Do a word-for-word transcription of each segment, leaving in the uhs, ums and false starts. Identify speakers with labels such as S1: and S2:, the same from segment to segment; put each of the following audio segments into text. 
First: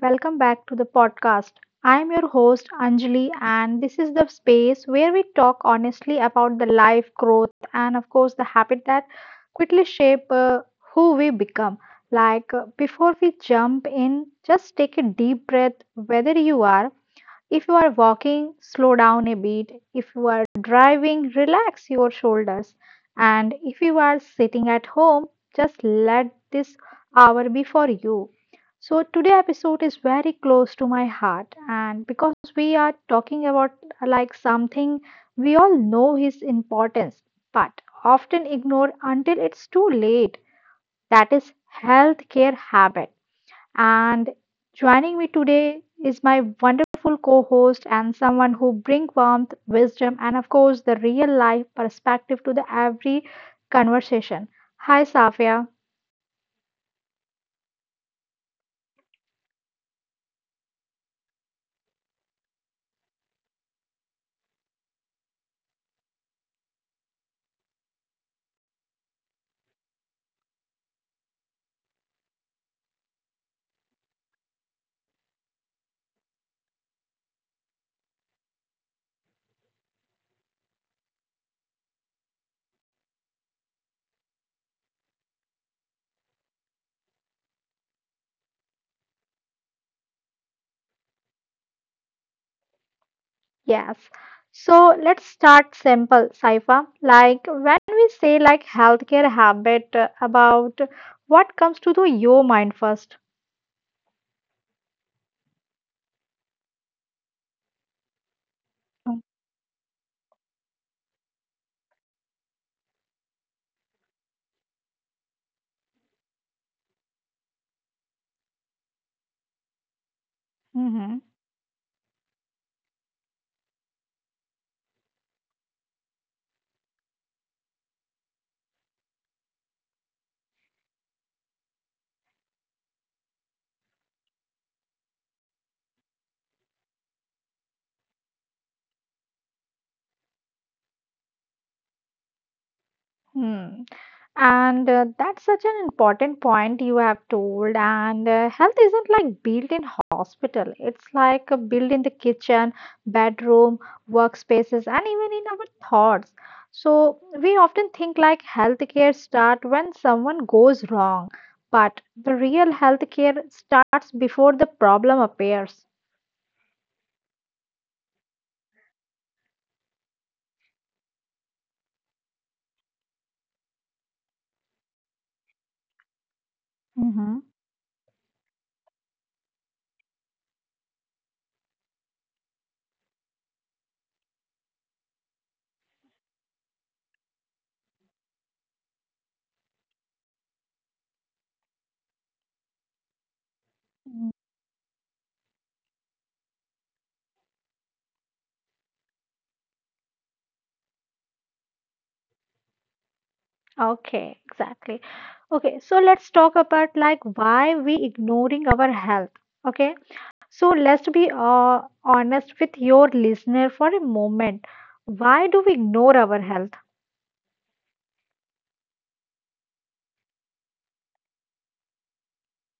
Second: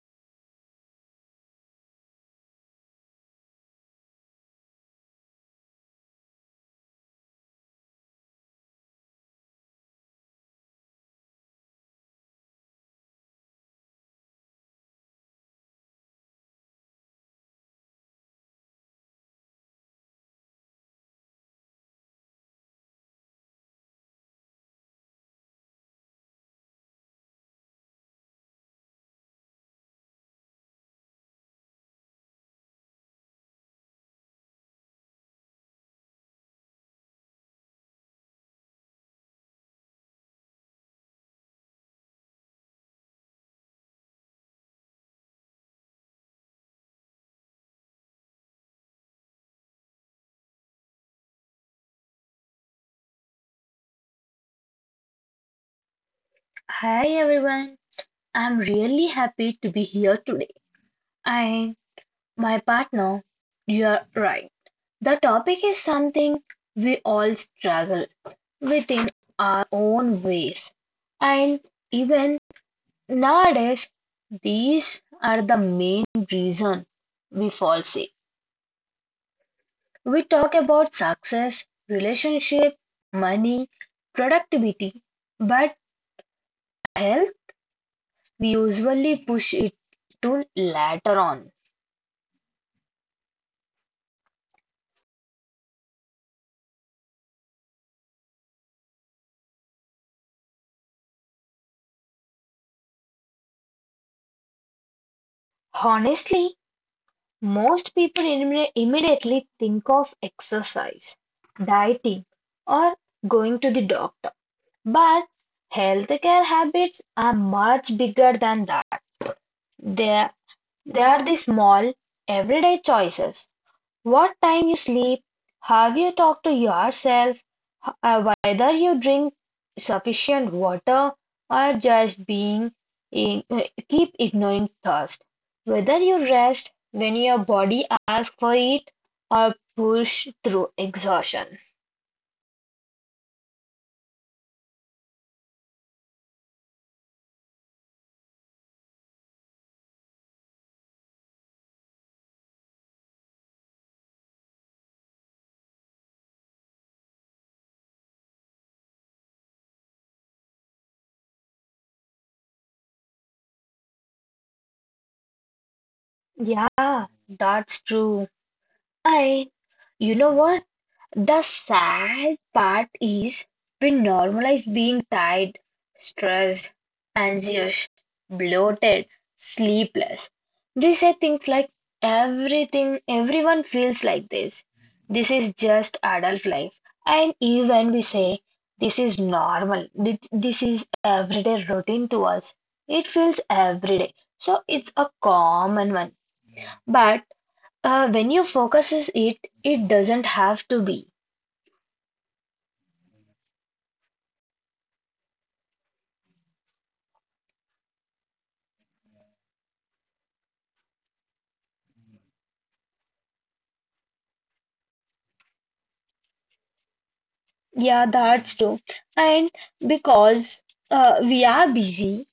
S1: welcome back to the podcast. I am your host Anjali, and this is the space where we talk honestly about the life, growth, and of course, the habit that quickly shape uh, who we become. Like, uh, before we jump in, just take a deep breath, whether you are if you are walking, slow down a bit. If you are driving, relax your shoulders. And if you are sitting at home, just let this hour be for you. So today episode is very close to my heart and because we are talking about like something we all know his importance but often ignore until it's too late that is healthcare habit and joining me today is my wonderful co host and someone who brings warmth, wisdom, and of course, the real life perspective to the every conversation. Hi, Safia.
S2: Hi everyone, I'm really happy to be here today. And my partner, you're right. The topic is something we all struggle within our own ways. And even nowadays, these are the main reason we fall sick. We talk about success, relationship, money, productivity, but health, we usually push it to later on.
S1: Yes. So let's start simple, Saifa. Like when we say like healthcare habit, uh, about what comes to the your mind first.
S2: Honestly, most people imme- immediately think of exercise, dieting, or going to the doctor. But healthcare habits are much bigger than that. They, they are the small, everyday choices, what time you sleep, have you talked to yourself, h- uh, whether you drink sufficient water, or just being in, uh, keep ignoring thirst, whether you rest when your body asks for it or push through exhaustion.
S1: Hmm. And uh, that's such an important point you have told. And uh, health isn't like built in hospital. It's like uh, built in the kitchen, bedroom, workspaces, and even in our thoughts. So we often think like healthcare start when someone goes wrong, but the real healthcare starts before the problem appears.
S2: Yeah, that's true. And you know what? The sad part is we normalize being tired, stressed,
S1: Mm-hmm.
S2: anxious, bloated, sleepless. We say things like, everything, everyone feels like this. This is just adult life. And even we say this is normal, Th- this is everyday routine to us. It feels everyday, so it's a common one. But uh, when you focuses it, it doesn't have to be.
S1: Okay, exactly. Okay, so let's talk about like why we ignoring our health. Okay, so let's be uh, honest with your listener for a moment. Why do we ignore our health?
S2: Yeah, that's true. And because uh, we are busy,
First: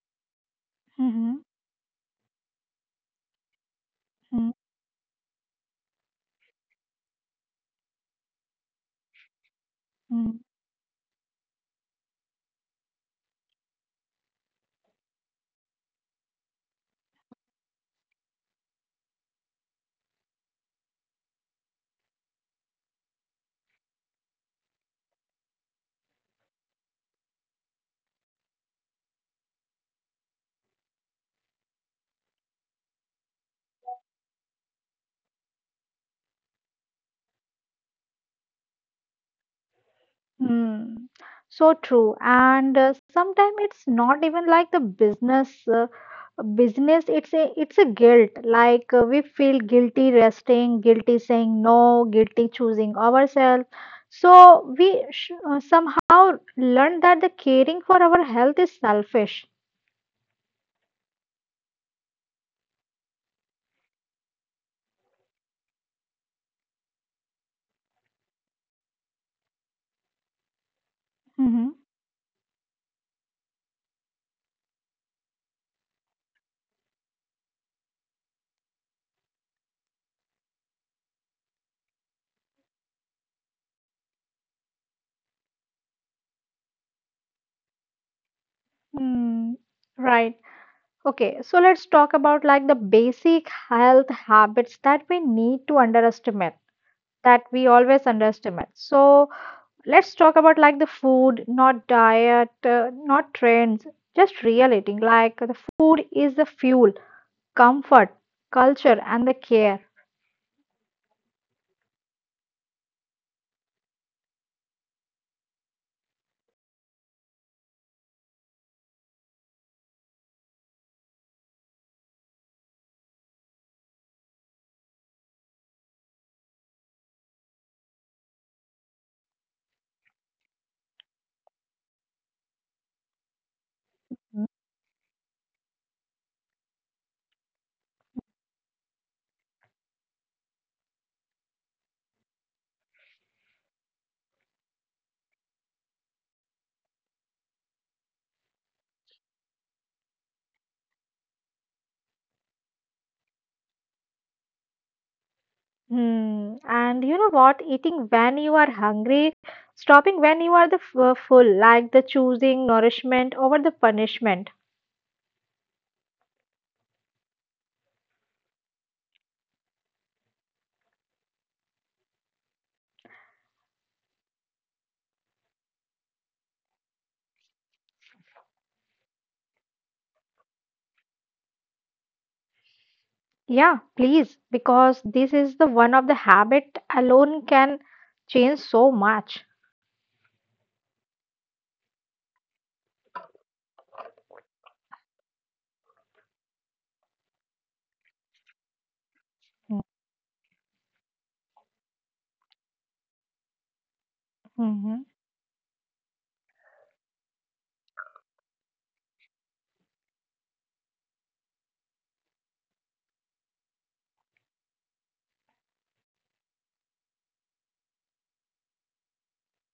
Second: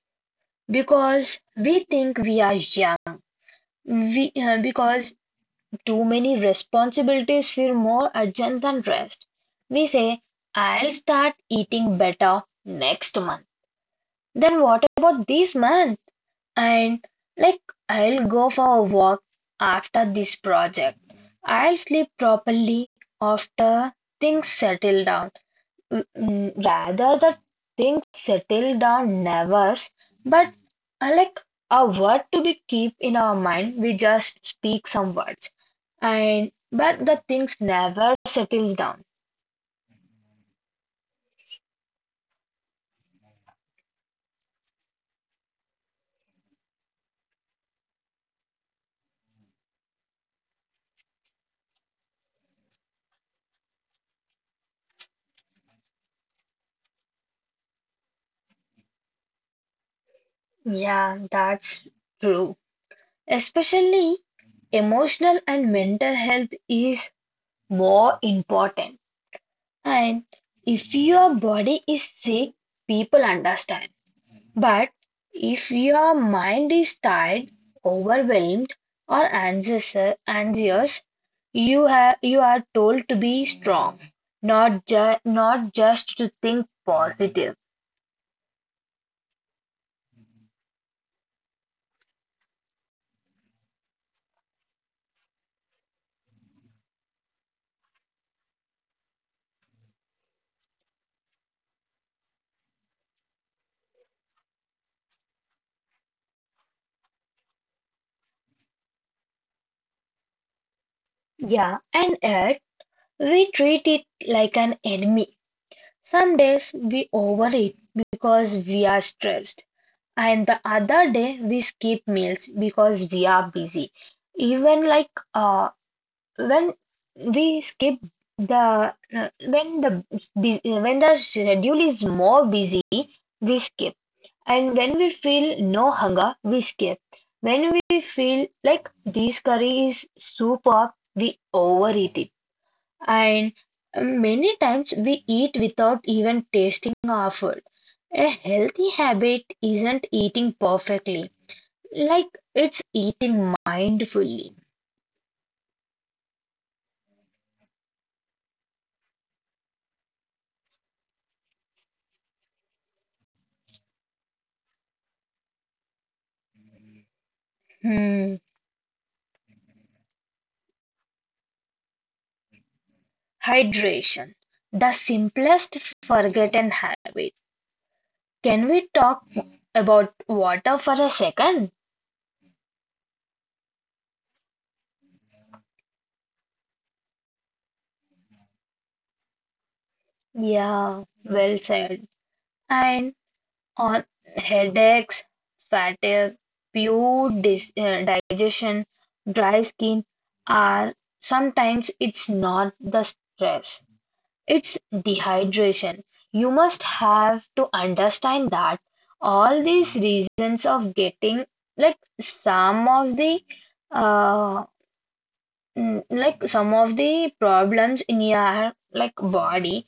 S2: because we think we are young, we,
S1: Mm-hmm.
S2: uh, because too many responsibilities feel more urgent than rest. We say, I'll start eating better next month. Then what about this month? And like, I'll go for a walk after this project. I'll sleep properly after things settle down. Mm, mm, Rather, the things settle down never, but uh, like a word to be keep in our mind, we just speak some words. And but the things never settles down.
S1: Hmm. So true. And uh, sometimes it's not even like the business uh, business it's a it's a guilt like uh, we feel guilty resting, guilty saying no, guilty choosing ourselves. So we sh uh, somehow learn that the caring for our health is selfish.
S2: Yeah, that's true. Especially emotional and mental health is more important. And if your
S1: Mm-hmm.
S2: body is sick, people understand. But if your mind is tired, overwhelmed, or anxious, anxious, you have you are told to be strong, not ju not just to think positive.
S1: Mm, right. Okay, so let's talk about like the basic health habits that we need to underestimate, that we always underestimate. So, let's talk about like the food, not diet, uh, not trends, just real eating. Like the food is the fuel, comfort, culture, and the care.
S2: Yeah, and yet we treat it like an enemy. Some days we overeat because we are stressed, and the other day we skip meals because we are busy. Even like uh, when we skip the uh, when the bus- when the schedule is more busy we skip, and when we feel no hunger we skip, when we feel like this curry is super we overeat it. And many times we eat without even tasting our food. A healthy habit isn't eating perfectly, like it's eating mindfully.
S1: Hmm. And you know what? Eating when you are hungry, stopping when you are the f- uh, full, like the choosing nourishment over the punishment.
S2: Hmm. Hydration, the simplest forgotten habit. Can we talk about water for a second?
S1: Yeah, please, because this is the one of the habit alone can change so much.
S2: Yeah, well said. And on headaches, fatigue, poor dis- uh, digestion, dry skin, are sometimes it's not the stress, it's
S1: Mm-hmm.
S2: dehydration. You must have to understand that all these reasons of getting, like some of the uh mm, like some of the problems in your like body,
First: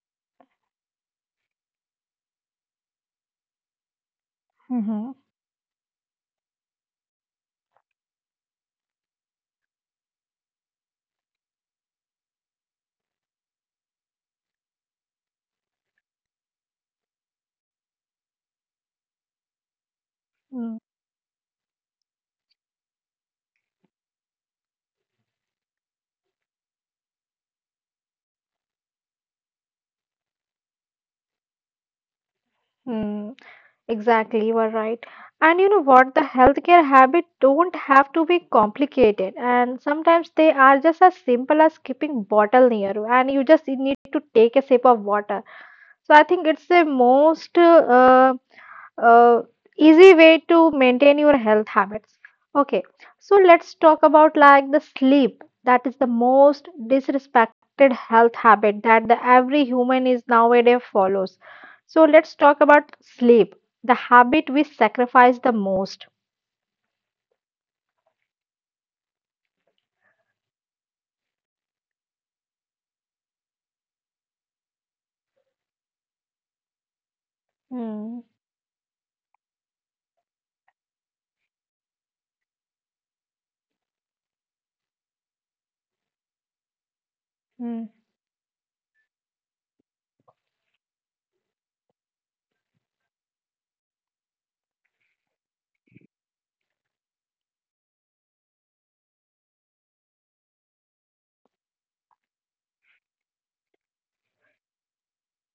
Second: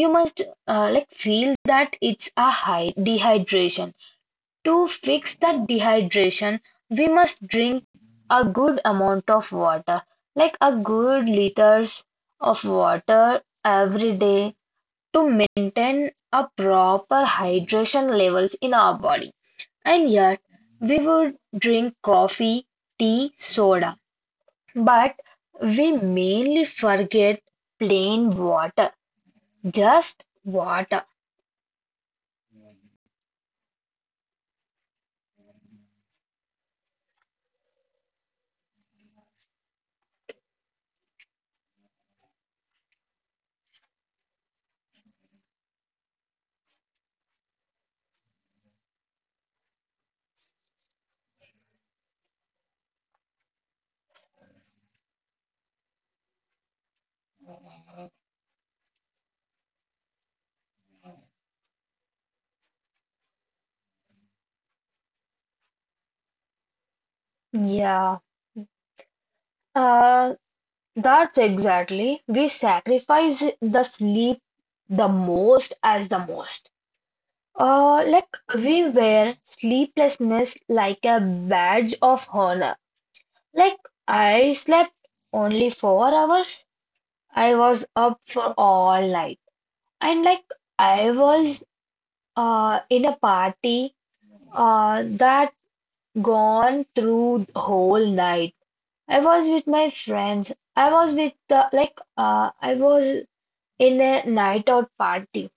S2: you must uh, like feel that it's a high dehydration. To
S1: Mm-hmm.
S2: fix that dehydration we must drink a good amount of water, like a good liters of water every day to maintain a proper hydration levels in our body. And yet
S1: Mm-hmm,
S2: we would drink coffee, tea, soda, but we mainly forget plain water, just water.
S1: mm-hmm. Exactly, you are right. And you know what? The healthcare habits don't have to be complicated, and sometimes they are just as simple as keeping bottle near you, and you just need to take a sip of water. So I think it's the most uh, uh, easy way to maintain your health habits. Okay, so let's talk about like the sleep. That is the most disrespected health habit that the every human is nowadays follows. So let's talk about sleep, the habit we sacrifice the most.
S2: Yeah, uh, that's exactly. We sacrifice the sleep the most, as the most. Uh,
S1: Mm,
S2: like we wear sleeplessness like a badge of honor. Like, I slept only four hours. I was
S1: mm,
S2: up for all night. And like, I was uh, in a party uh, that gone through the whole night. I was with my friends. I was with, uh, like, uh, I was in a night out party.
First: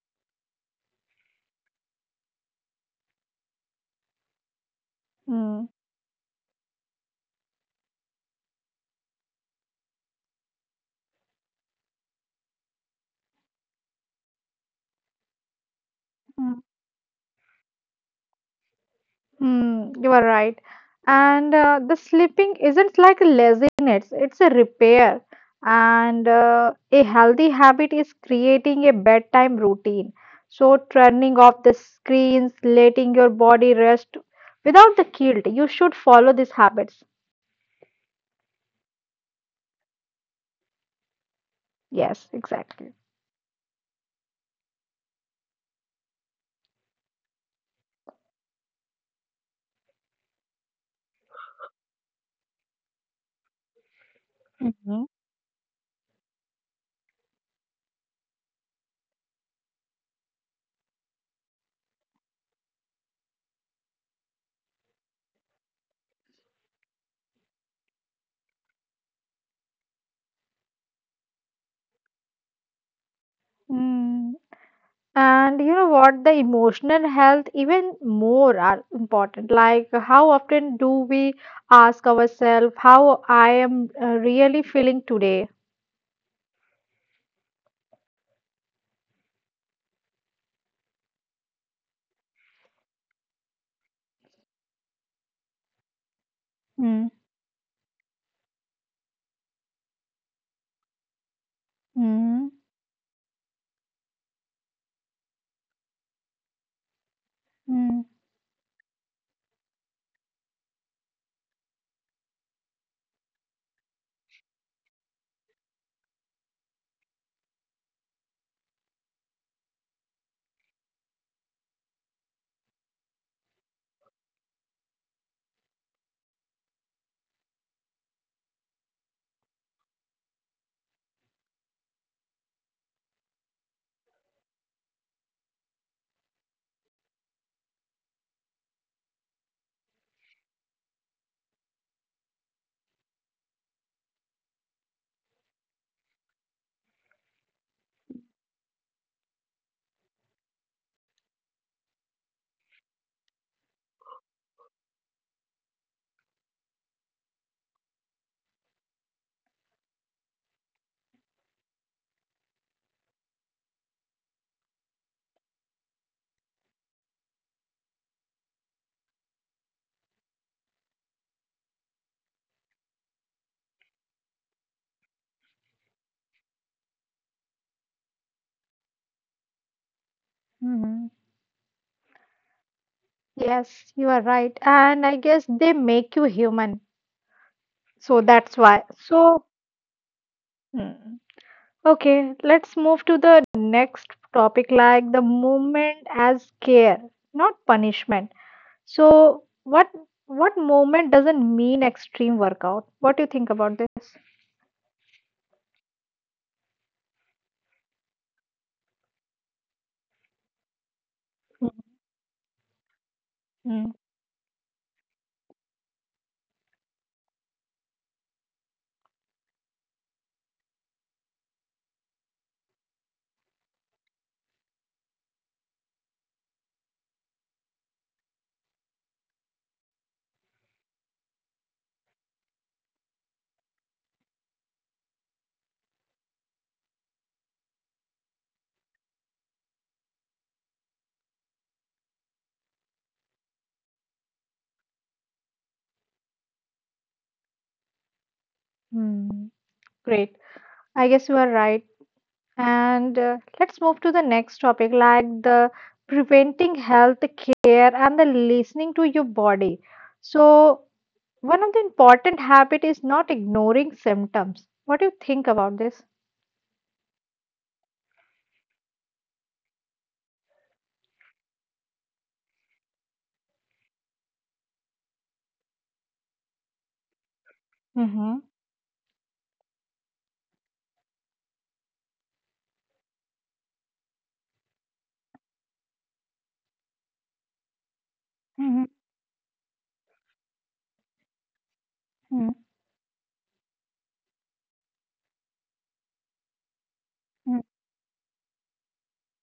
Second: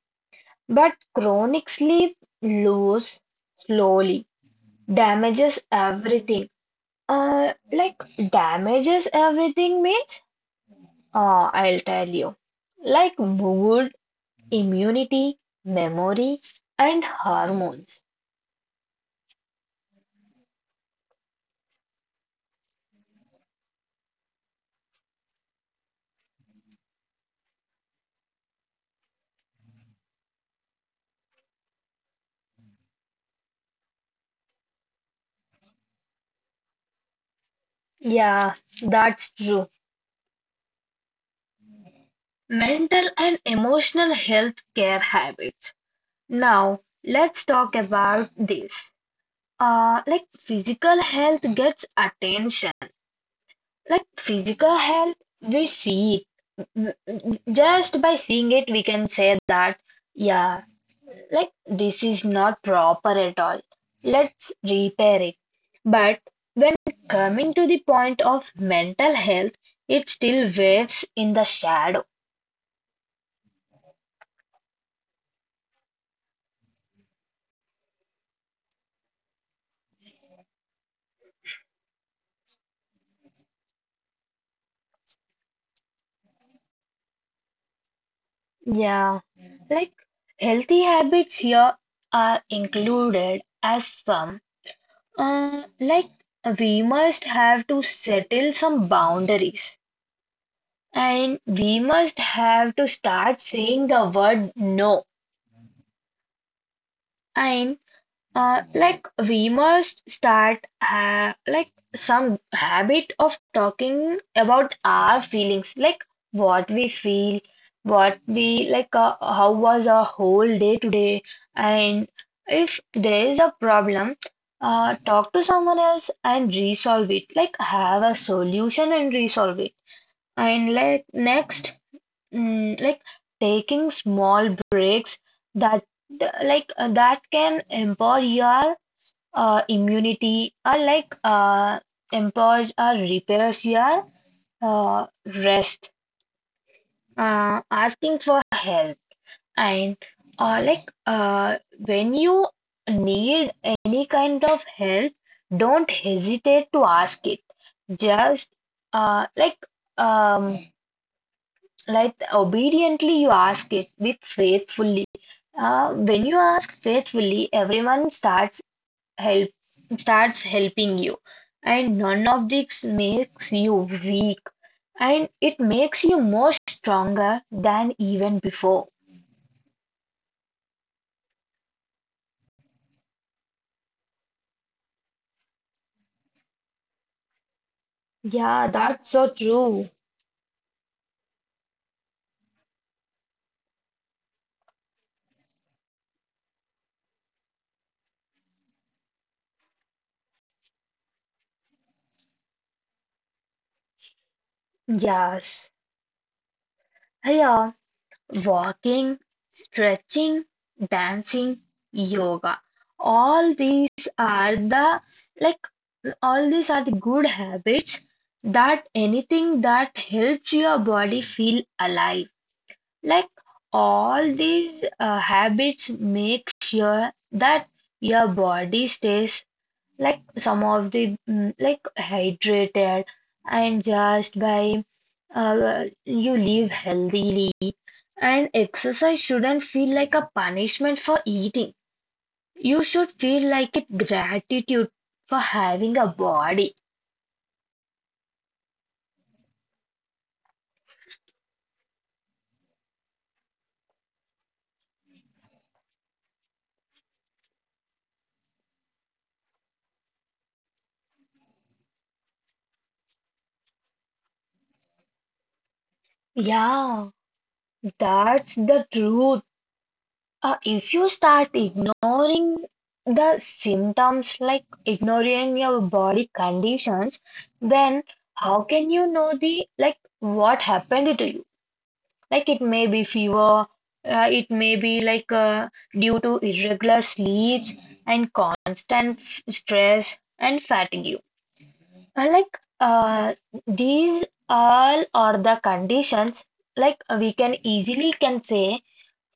S2: But chronic sleep lose slowly damages
S1: mm.
S2: everything. Uh, like, damages everything means, ah, I'll tell you. Like mood, immunity, memory, and hormones.
S1: Hmm, you are right. And uh, the sleeping isn't like laziness, it's a repair. And uh, a healthy habit is creating a bedtime routine. So, turning off the screens, letting your body rest without the guilt. You should follow these habits.
S2: Yeah, that's true.
S1: Yes, exactly.
S2: Mental and emotional health care habits. Now, let's talk about this. Uh, like physical health gets attention. Like physical
S1: Mhm.
S2: health, we see it. W- w- Just by seeing it, we can say that, yeah, like this is not proper at all, let's repair it. But when coming to the point of mental health, it still waves in the shadow.
S1: Mm. And you know what? The emotional health, even more, are important. Like, how often do we ask ourselves how I am uh, really feeling today?
S2: Yeah, like healthy habits here are included as some, uh, like, we
S1: Mm,
S2: must have to settle some boundaries, and we must
S1: mm,
S2: have to start saying the word no. And
S1: mm,
S2: Uh, like we must start ha like some habit of talking about our feelings, like what we feel, what we like, uh, how was our whole day today. And if there is a problem, uh, talk to someone else and resolve it. Like have a solution and resolve it. And like next, mm, like taking small breaks that like uh, that can empower your uh, immunity, are like uh, employed or repairs you are uh, rest, uh, asking for help. And uh, like uh, when you need any kind of help, don't hesitate to ask it. Just uh, like um, like obediently you ask it with faithfully. uh, when you ask faithfully, everyone starts help starts helping you, and none of this makes you weak, and it makes you more stronger than even before.
S1: mm. Yes, you are right. And I guess they make you human. So
S2: Yeah,
S1: that's why.
S2: that's so
S1: So.
S2: true.
S1: Mm. Okay, let's move to the next topic like the movement as care, not punishment. So what what movement doesn't mean extreme workout? What do you think about this?
S2: Yes, yeah, walking, stretching, dancing, yoga, all
S1: Mm,
S2: these are the, like all these are the good habits, that anything that helps your body feel alive. Like all these uh, habits make sure that your body stays, like some of the mm, like hydrated, and just by uh, you live healthily. And exercise shouldn't feel like a punishment for eating. You should feel like it gratitude for having a body.
S1: mm, great. I guess you are right. And uh, let's move to the next topic, like the preventing health care and the listening to your body. So one of the important habit is not ignoring symptoms. What do you think about this?
S2: Yeah, that's the truth. Uh, If you start ignoring the symptoms, like ignoring your body conditions, then
S1: Mm-hmm.
S2: how can you know the like what happened to you? Like it may be fever, uh, it may be like uh, due to irregular sleeps and constant f- stress and fatigue. Uh,
S1: Mm-hmm.
S2: Like uh, these all are the conditions, like we can easily can say,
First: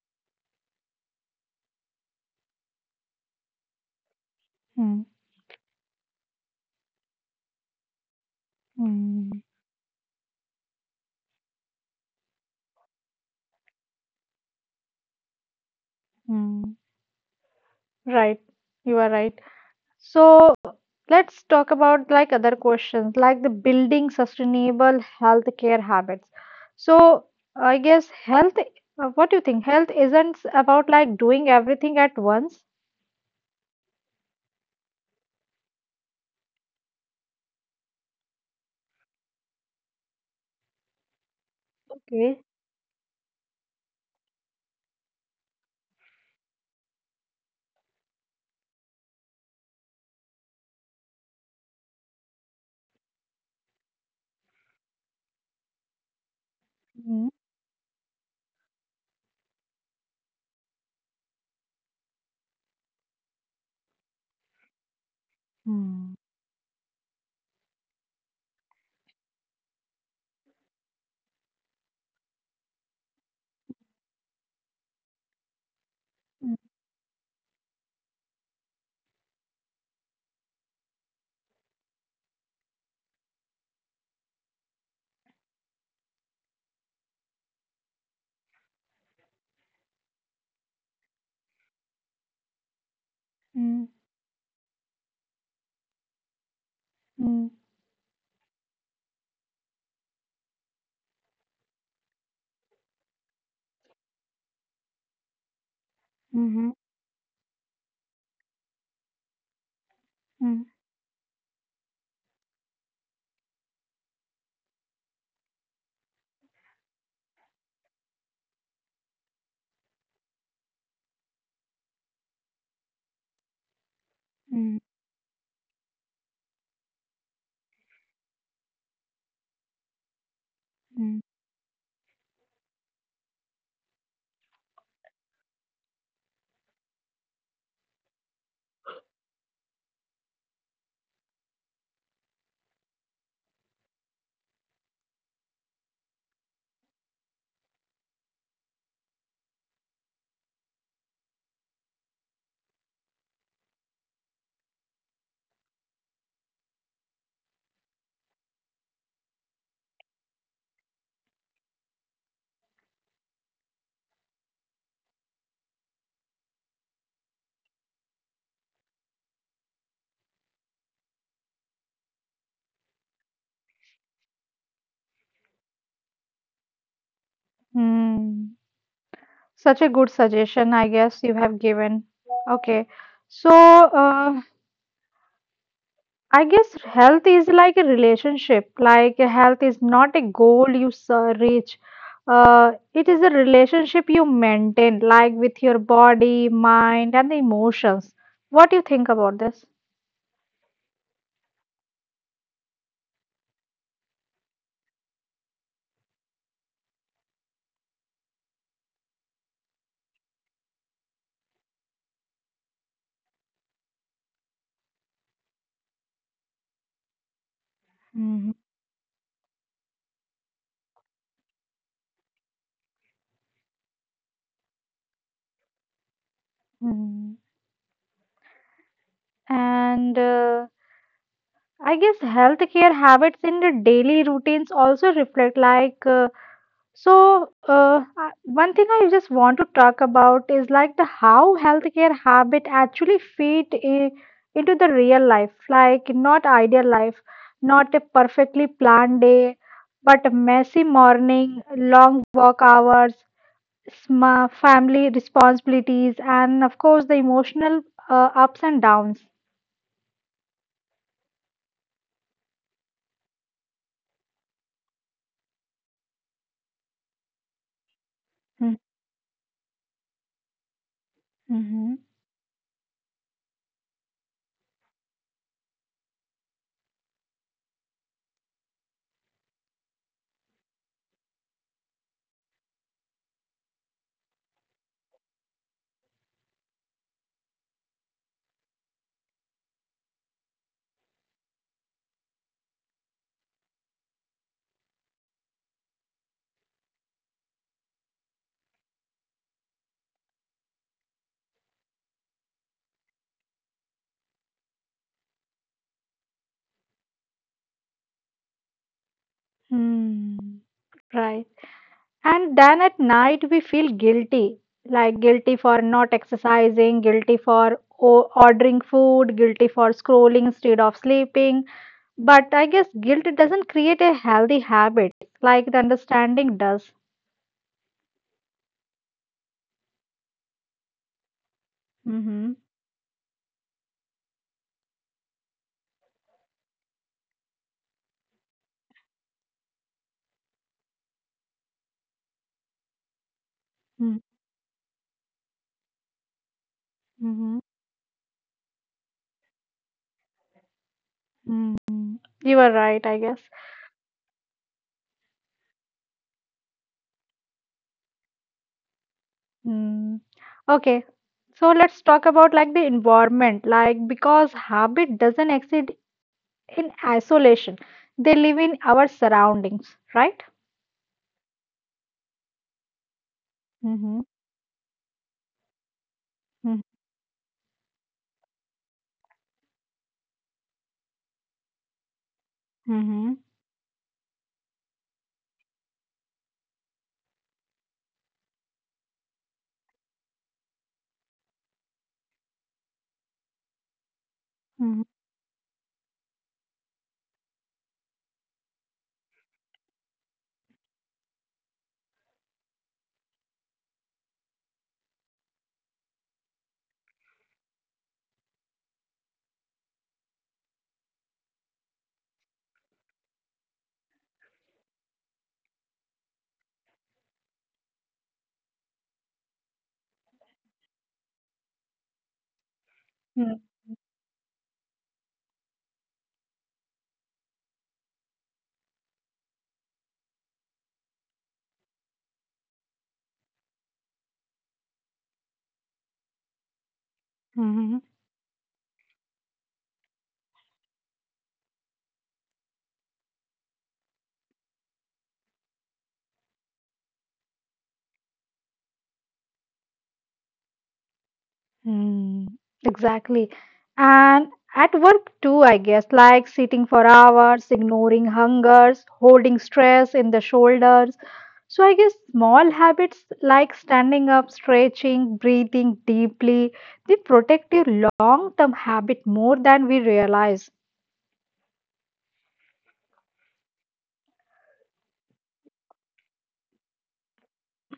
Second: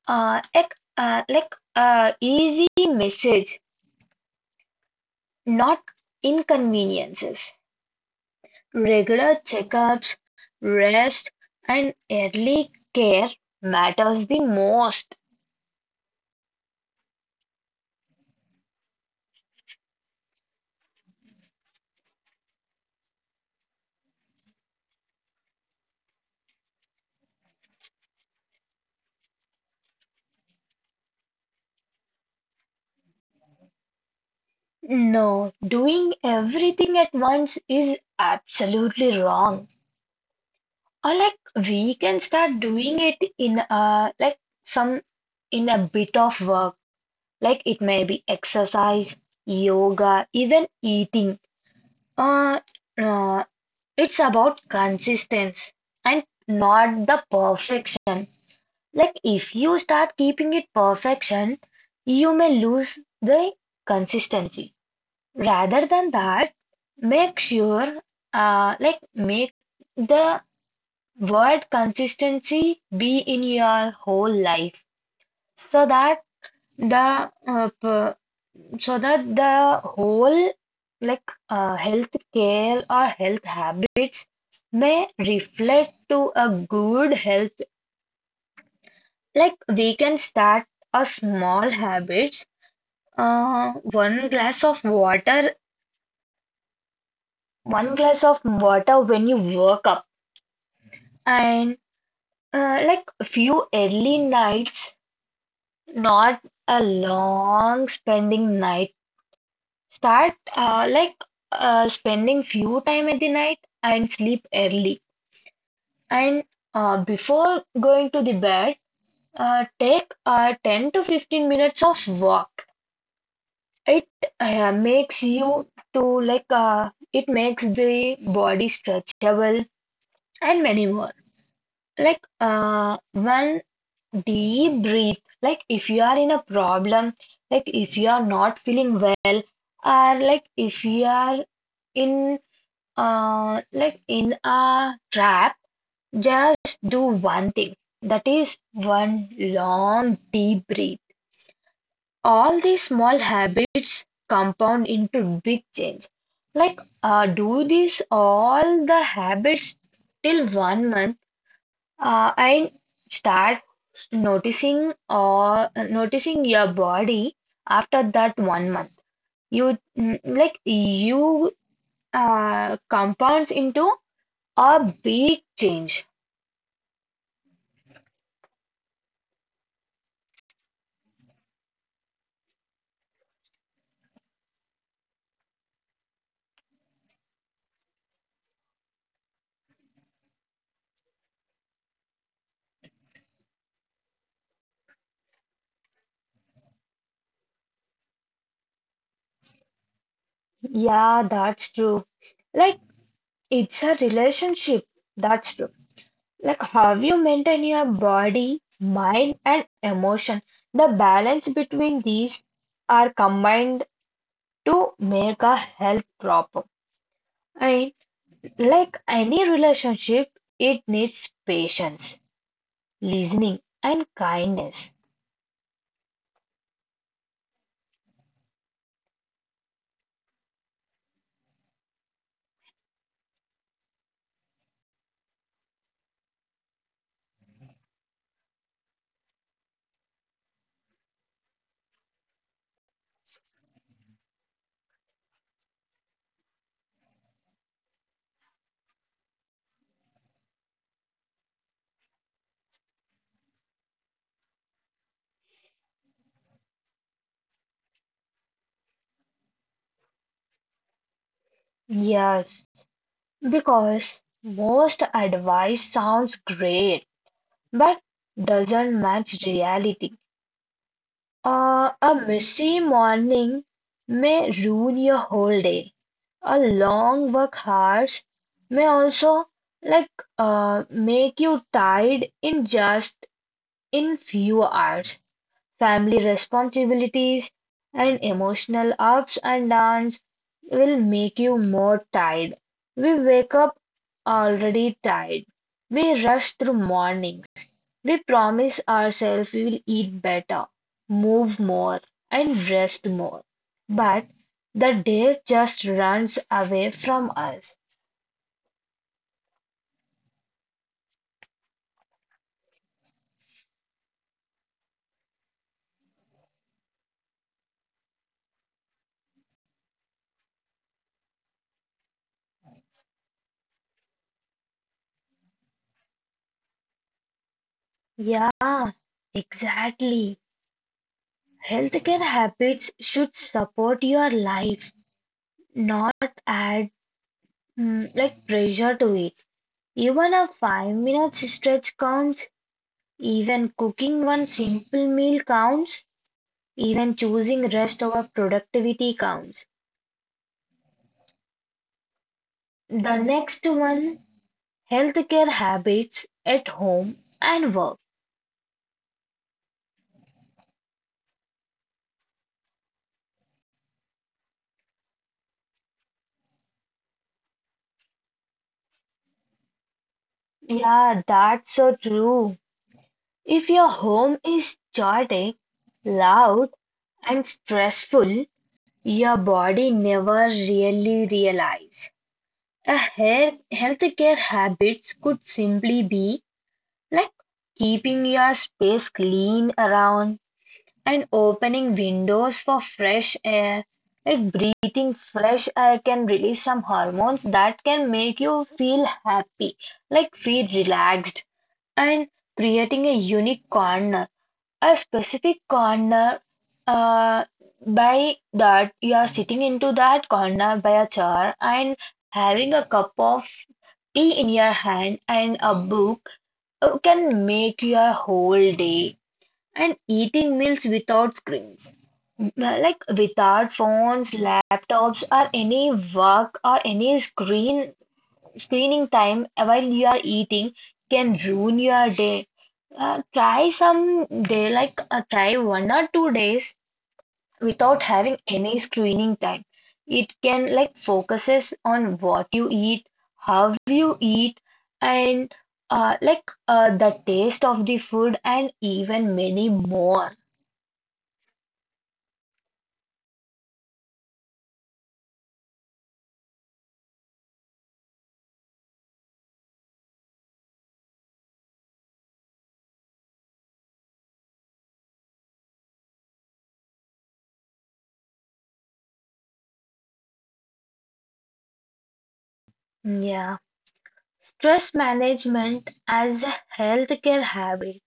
S2: uh, ec- uh, like uh, easy message,
S1: Mm-hmm.
S2: not inconveniences. Regular checkups, rest, and early care matters the most.
S1: Mm-hmm. Right. You are right. So let's talk about like other questions, like the building sustainable healthcare habits. So I guess health, uh, what do you think? Health isn't about like doing everything at once.
S2: No, doing everything at once is absolutely wrong. Or like we can
S1: Okay.
S2: start doing it in a like some in a bit of work. Like it may be exercise, yoga, even eating. Uh, uh, It's about consistency and not the
S1: Mhm.
S2: perfection. Like if you start keeping it perfection, you may lose the consistency. Rather than
S1: Mm,
S2: that, make sure, uh, like make the word consistency be in your whole life, so that
S1: mm,
S2: the uh, so that the whole like uh, health care or health habits may reflect to a good health. Like we can start a small habits, uh,
S1: mm,
S2: one glass of water one glass of water when you wake up. And uh, like few early nights, not
S1: mhm,
S2: a long spending night. Start
S1: mm,
S2: uh, like uh, spending few time at the night and sleep early. And uh, before going to the bed, uh, take uh, ten to fifteen minutes of walk. It uh,
S1: mm,
S2: makes you to like uh, it makes the body stretchable, and many more.
S1: mm.
S2: Like uh, one deep breath. Like if you are in a problem, like if you are not feeling well, or like if you are in, uh, like in a trap. Just do one thing, that is one long deep breath. All these small habits compound into big change. Like uh, do this all the habits till one month, uh, and start noticing or noticing your body after that one month. You mm, like you uh, compounds into a big change.
S1: Hmm. Such a good suggestion, I guess you have given. Okay. So, uh, I guess health is like a relationship. Like health is not a goal you s- reach. Uh, it is a relationship you maintain, like with your body, mind, and the emotions. What do you think about this?
S2: Yeah, that's true. Like it's a relationship. That's true. Like how you maintain your body, mind, and emotion. The balance between these are combined to make a health proper. And
S1: Mhm.
S2: like any relationship, it needs patience, listening, and kindness.
S1: Mhm. And uh, I guess healthcare habits in the daily routines also reflect like. uh, So, uh, I- one thing I just want to talk about is like the how healthcare habit actually fit i- into the real life, like not ideal life, not a perfectly planned day, but a messy morning, long work hours, sma family responsibilities, and of course the emotional uh, ups and downs.
S2: Yes, because most advice sounds great, but
S1: Mm-hmm.
S2: doesn't match reality. Uh,
S1: Mm-hmm.
S2: a messy morning may ruin your whole day. A long work hours may also like uh, make you tired in just, in few hours. Family responsibilities and emotional ups and downs will make you more tired. We wake up already tired. We rush through morning. We promise ourselves we'll eat better, move more, and rest more. But the day just runs away from us.
S1: Hmm. Right. And then at night, we feel guilty like guilty for not exercising, guilty for o- ordering food, guilty for scrolling instead of sleeping. But I guess guilt doesn't create a healthy habit like the understanding does.
S2: Yeah, exactly. Healthcare
S1: Mm-hmm.
S2: habits should support your life, not add mm, like pressure to it. Even a five minute stretch counts, even cooking one simple meal counts, even
S1: Mm-hmm.
S2: choosing rest over productivity counts.
S1: Mm-hmm. You are right, I
S2: The
S1: guess.
S2: next one, healthcare habits at home and work.
S1: Mm. Okay. So let's talk about like the environment, like because habit doesn't exist in isolation. They live in our surroundings, right?
S2: Yeah, that's so true. If your home is chaotic, loud,
S1: Mhm,
S2: and stressful, your body never really realizes. A
S1: mhm,
S2: hair healthcare habits could simply be like keeping your space clean around, and opening windows for fresh air. Like
S1: mhm,
S2: breathing fresh air can release some hormones that can make you feel happy, like feel relaxed, and creating a unique corner, a specific corner. Uh, by that, you are sitting into that corner by a chair and having a cup of tea in your hand and a book uh, can make your whole day. And eating meals without screens, like without
S1: mhm,
S2: phones, laptops, or any work or any screen screening time while you are eating can ruin your day. Uh, try some day, like, uh, try one or two days without
S1: mhm,
S2: having any screening time. It can, like, focuses on what you eat, how you eat, and uh, like uh, the taste of the food and even many more.
S1: mhm. Exactly. And at work too, I guess, like sitting for hours, ignoring hungers, holding stress in the shoulders. So I guess small habits like standing up, stretching, breathing deeply, they protect your long-term habit more than we realize.
S2: Yeah, stress management as a healthcare habit.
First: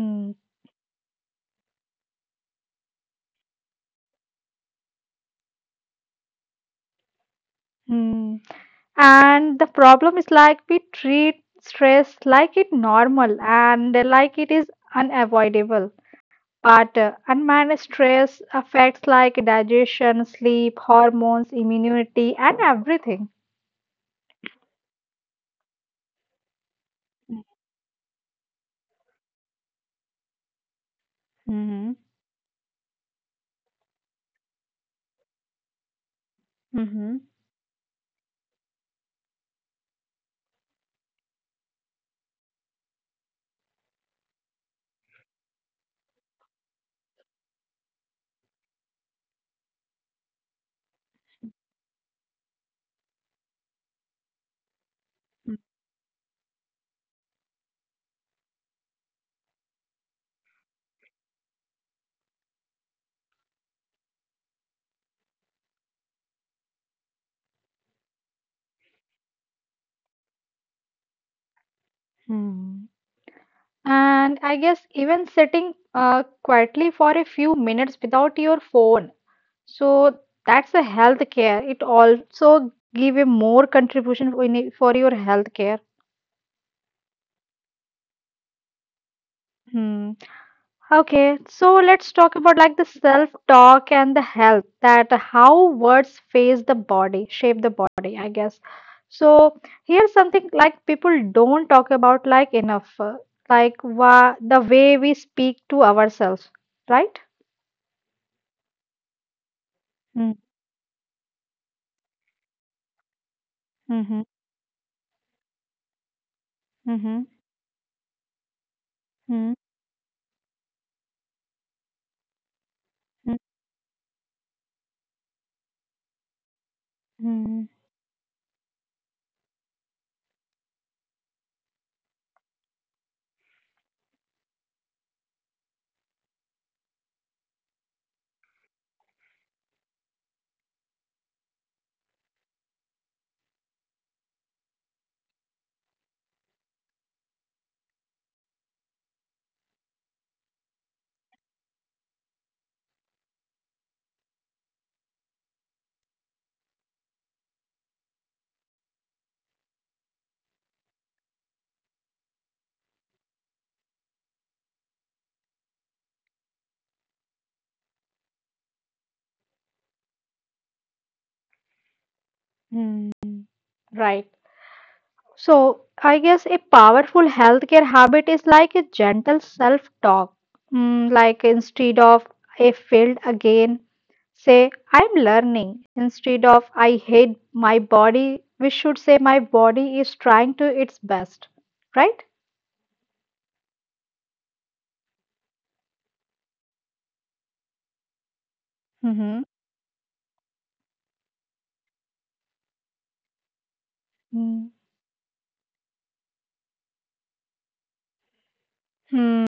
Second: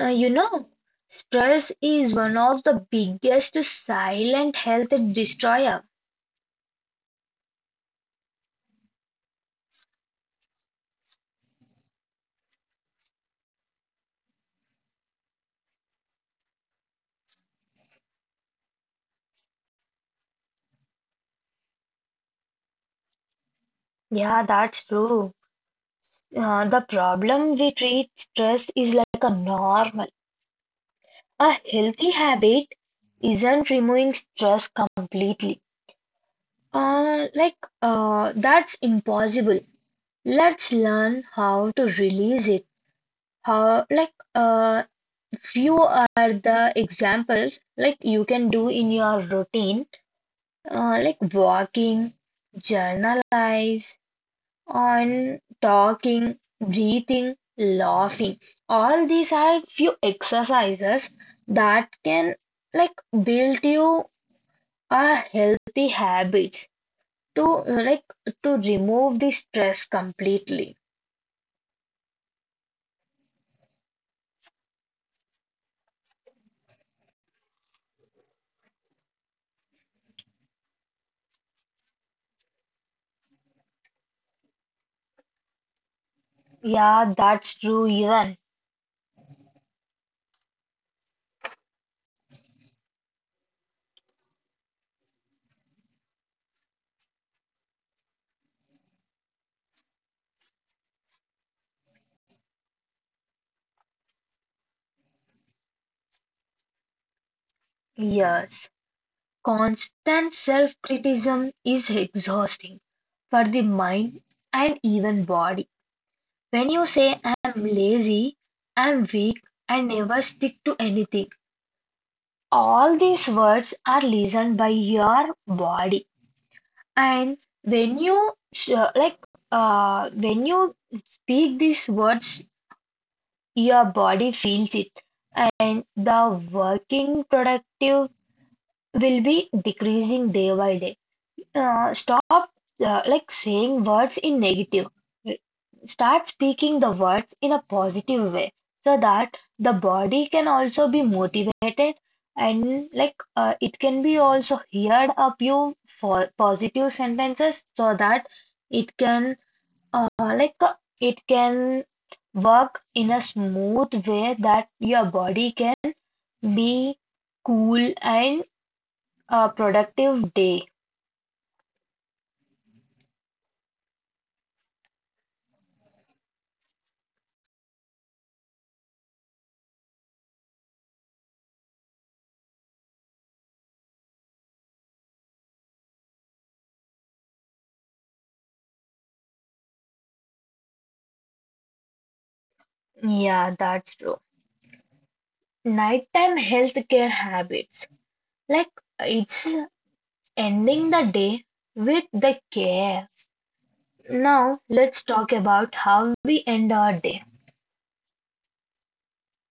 S2: Uh, you know, Stress is one of the biggest silent health destroyer.
S1: mm. And the problem is like we treat stress like it normal and like it is unavoidable. But uh, unmanaged stress affects like digestion, sleep, hormones, immunity, and everything.
S2: Yeah, that's true. Uh, the problem we treat stress is like a normal. A
S1: Mm-hmm.
S2: healthy habit isn't removing stress completely.
S1: Mm-hmm.
S2: Uh, like, uh, that's impossible. Let's learn how to release it. How, like, uh, few are the examples like you can do in your routine, uh, like walking, journalize, on talking, breathing, laughing. All these are few exercises that can, like, build you a healthy habits to uh, like to remove the stress completely.
S1: Hmm. And I guess even sitting uh, quietly for a few minutes without your phone. So that's a health care. It also give a more contribution in it for your health care.
S2: Yeah, that's true even.
S1: Okay, so let's talk about like the self-talk and the health that how words face the body, shape the body, I guess. So here's something like people don't talk about like enough, uh, like wha the way we speak to ourselves, right?
S2: Yes.
S1: Mm-hmm,
S2: Constant self-criticism is exhausting for the
S1: mm-hmm,
S2: mind and even body. When you
S1: mm-hmm,
S2: say I'm lazy, I'm weak,
S1: mm-hmm,
S2: I never stick to anything, all these words are listened by your body. And
S1: mm-hmm,
S2: when you sh- like uh, when you speak these words, your body feels it, and the working productive will be decreasing day by day. Uh, stop uh, like saying words in negative. Start speaking the words in a positive way so that the body can also be motivated, and, like, uh, it can be also heard a few for positive sentences so that it can uh, like uh, it can work in a smooth way that your body can be cool and a productive day.
S1: mm-hmm. Right. So, I guess a powerful healthcare habit is like a gentle self talk. Mm, like instead of I failed again, say I'm learning. Instead of I hate my body, we should say my body is trying to its best, right?
S2: Yeah, that's true. Nighttime healthcare habits, like it's
S1: Mm-hmm.
S2: ending the day with the care.
S1: Hmm.
S2: Now
S1: Mm.
S2: let's talk about how we end our day.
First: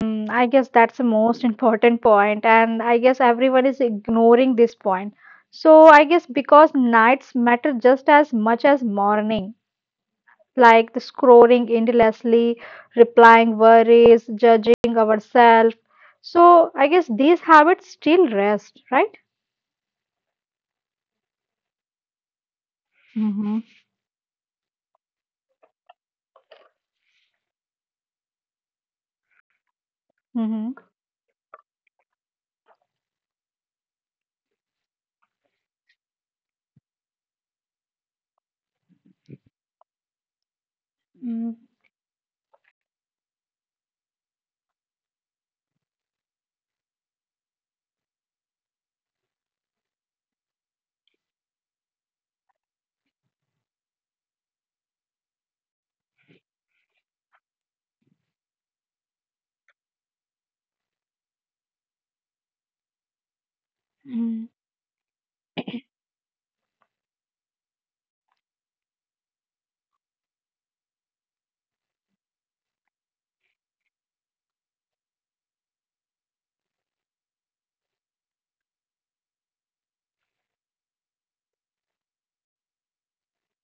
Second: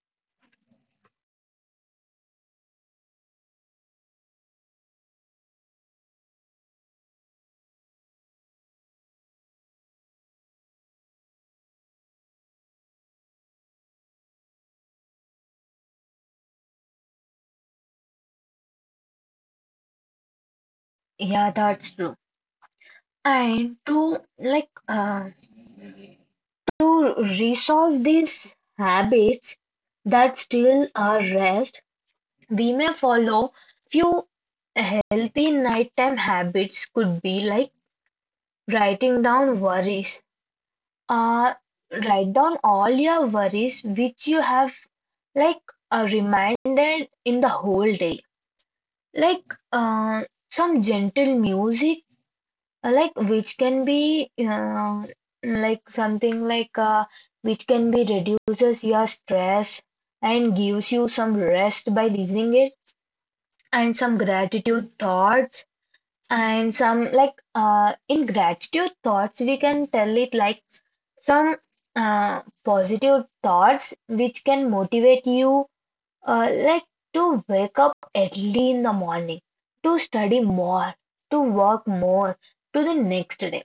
S1: Hmm, I guess that's the most important point, and I guess everyone is ignoring this point. So, I guess because nights matter just as much as morning. Like the scrolling endlessly, replying worries, judging ourselves. So I guess these habits still rest, right?
S2: Yeah, that's true.
S1: Mm-hmm.
S2: And to like uh, to resolve these habits that
S1: Hmm.
S2: steal our rest, we may follow few healthy nighttime habits. Could be like writing down worries.
S1: Mm-hmm.
S2: Uh, Write down all your worries which you have, like, uh, reminded in the whole day. Like, uh, some gentle music, uh, like which can be, uh, like something, like, uh, which can be reduces your stress and gives you some rest by listening it, and some
S1: Mm,
S2: gratitude thoughts, and some, like, uh, in gratitude thoughts, we can tell it like some, uh, positive thoughts which can motivate you, uh, like to wake up early in the morning, to study more, to work more, to the next day,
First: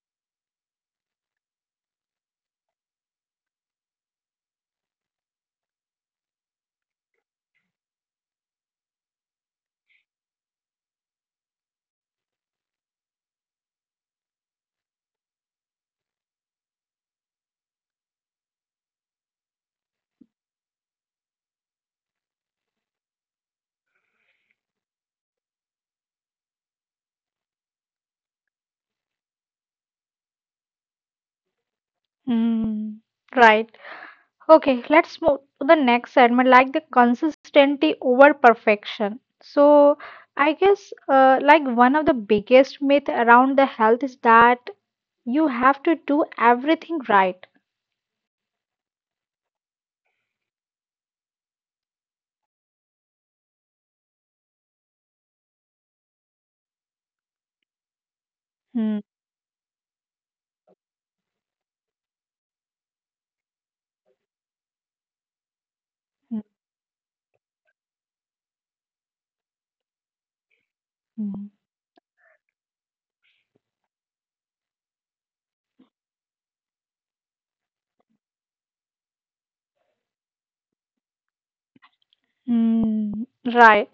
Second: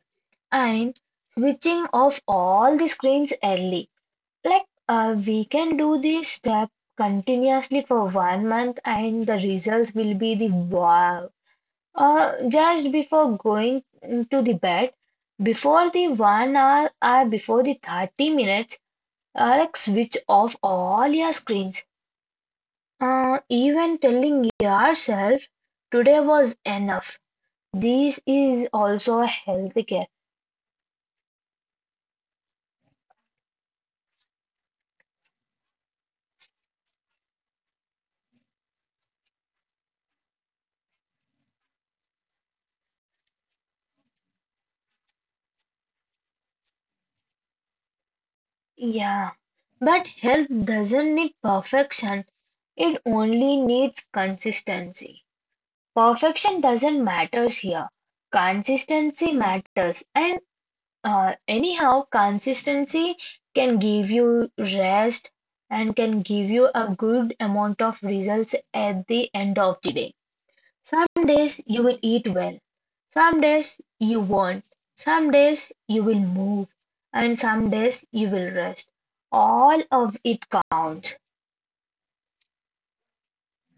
S2: and switching off all the screens early. Like, uh, we can do this step continuously for one month, and the results will be the wow. Uh, just before going to the bed, before the one hour or before the thirty minutes, uh, like switch off all your screens. Uh, even telling yourself today was enough. This is also a health care.
S1: mm, mm. Right. Okay, let's move to the next segment, like the consistency over perfection. So, I guess uh, like one of the biggest myth around the health is that you have to do everything right.
S2: Yeah, but health doesn't need perfection. It only needs consistency. Perfection doesn't matters here.
S1: Mm,
S2: Consistency matters, and Uh, anyhow, consistency can give you rest and can
S1: mm,
S2: give you a good amount of results at the end of the day. Some
S1: mm,
S2: days you will eat well, some days you won't, some days you will move, and some days you will rest. All of it counts.
S1: mm, right.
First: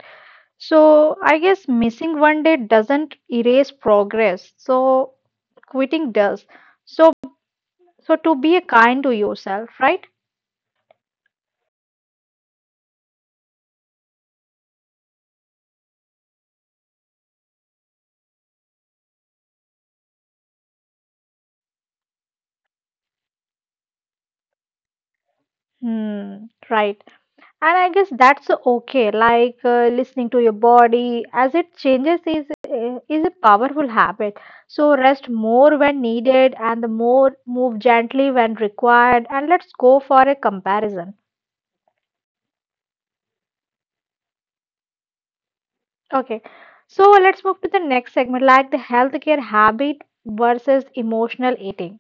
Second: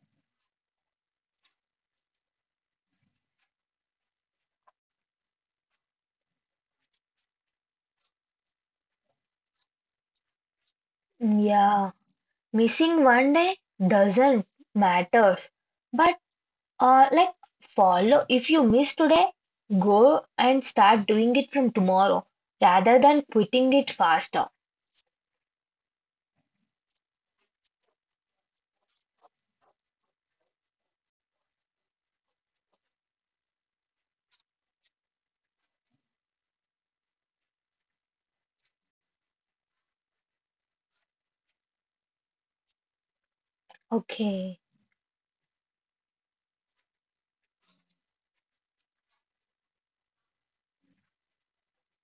S1: So I guess missing one day doesn't erase progress. So quitting does. So so to be kind to yourself, right?
S2: Yeah, missing one day doesn't matter, but Uh, like follow, if you miss today, go and start doing it from tomorrow rather than quitting it faster.
S1: Hmm, right. And I guess that's okay. Like uh, listening to your body as it changes is uh, is a powerful habit. So rest more when needed and the more move gently when required and let's go for a comparison.
S2: Okay.
S1: Okay, so let's move to the next segment, like the healthcare habit versus emotional eating.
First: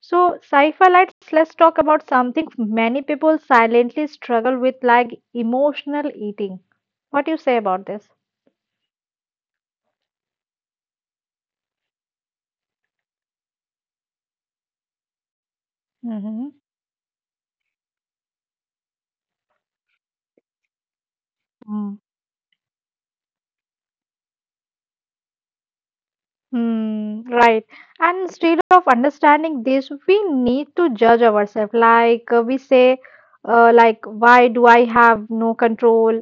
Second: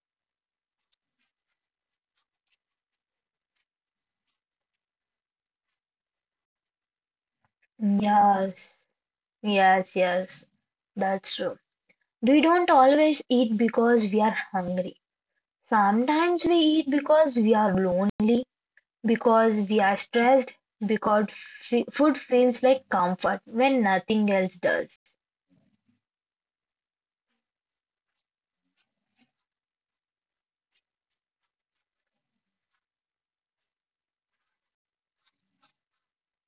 S1: So, Saifa, let's let's talk about something many people silently struggle with, like emotional eating. What do you say about this?
S2: Yes. Yes, yes. That's true. We don't always eat because we are hungry. Sometimes we
S1: Hmm.
S2: eat because we are lonely, because we are stressed, because f
S1: Mm.
S2: food feels like comfort when nothing else does.
S1: Hmm, right. And instead of understanding this, we need to judge ourselves. Like uh, we say, uh, like, why do I have no control?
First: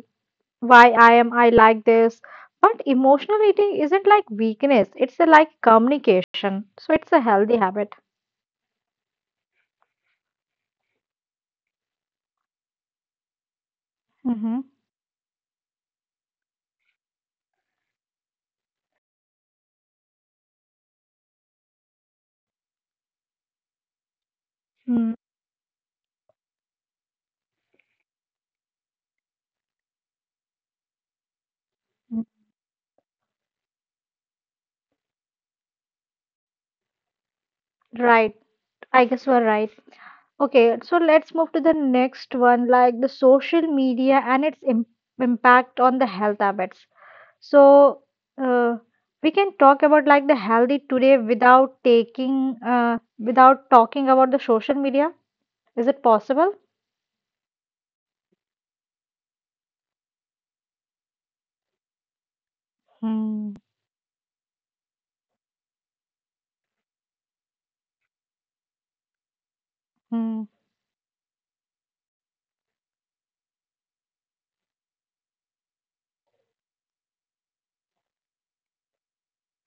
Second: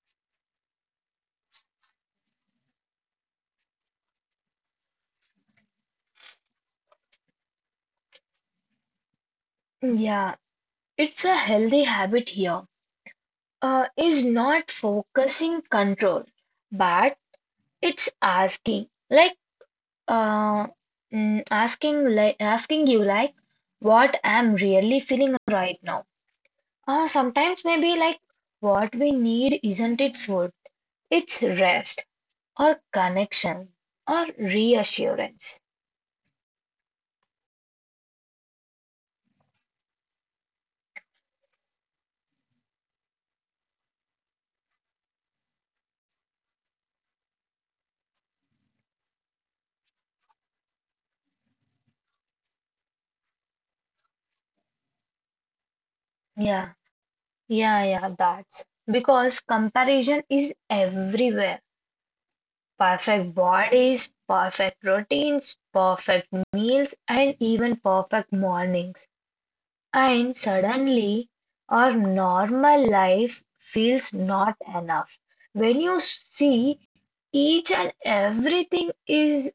S1: Why I am I like this. But emotional eating isn't like weakness, it's a, like communication. So it's a healthy habit.
S2: Yeah, it's a healthy habit here. Uh, is not
S1: Mm-hmm.
S2: focusing control, but it's asking, like, uh, mm, asking, like, asking you, like, what I'm really
S1: Mm,
S2: feeling right now. Uh, sometimes maybe, like, what we need isn't it food, it's rest
S1: mm.
S2: or connection or reassurance.
S1: Right. I guess we're right. Okay, so let's move to the next one, like the social media and its im impact on the health habits. So, uh, we can talk about like the healthy today without taking, uh, without talking about the social media. Is it possible?
S2: Yeah, yeah, yeah, that's because comparison is everywhere. Perfect bodies, perfect routines, perfect meals, and even perfect mornings. And
S1: Mm-hmm.
S2: suddenly, our normal life feels not enough. When you see each and everything is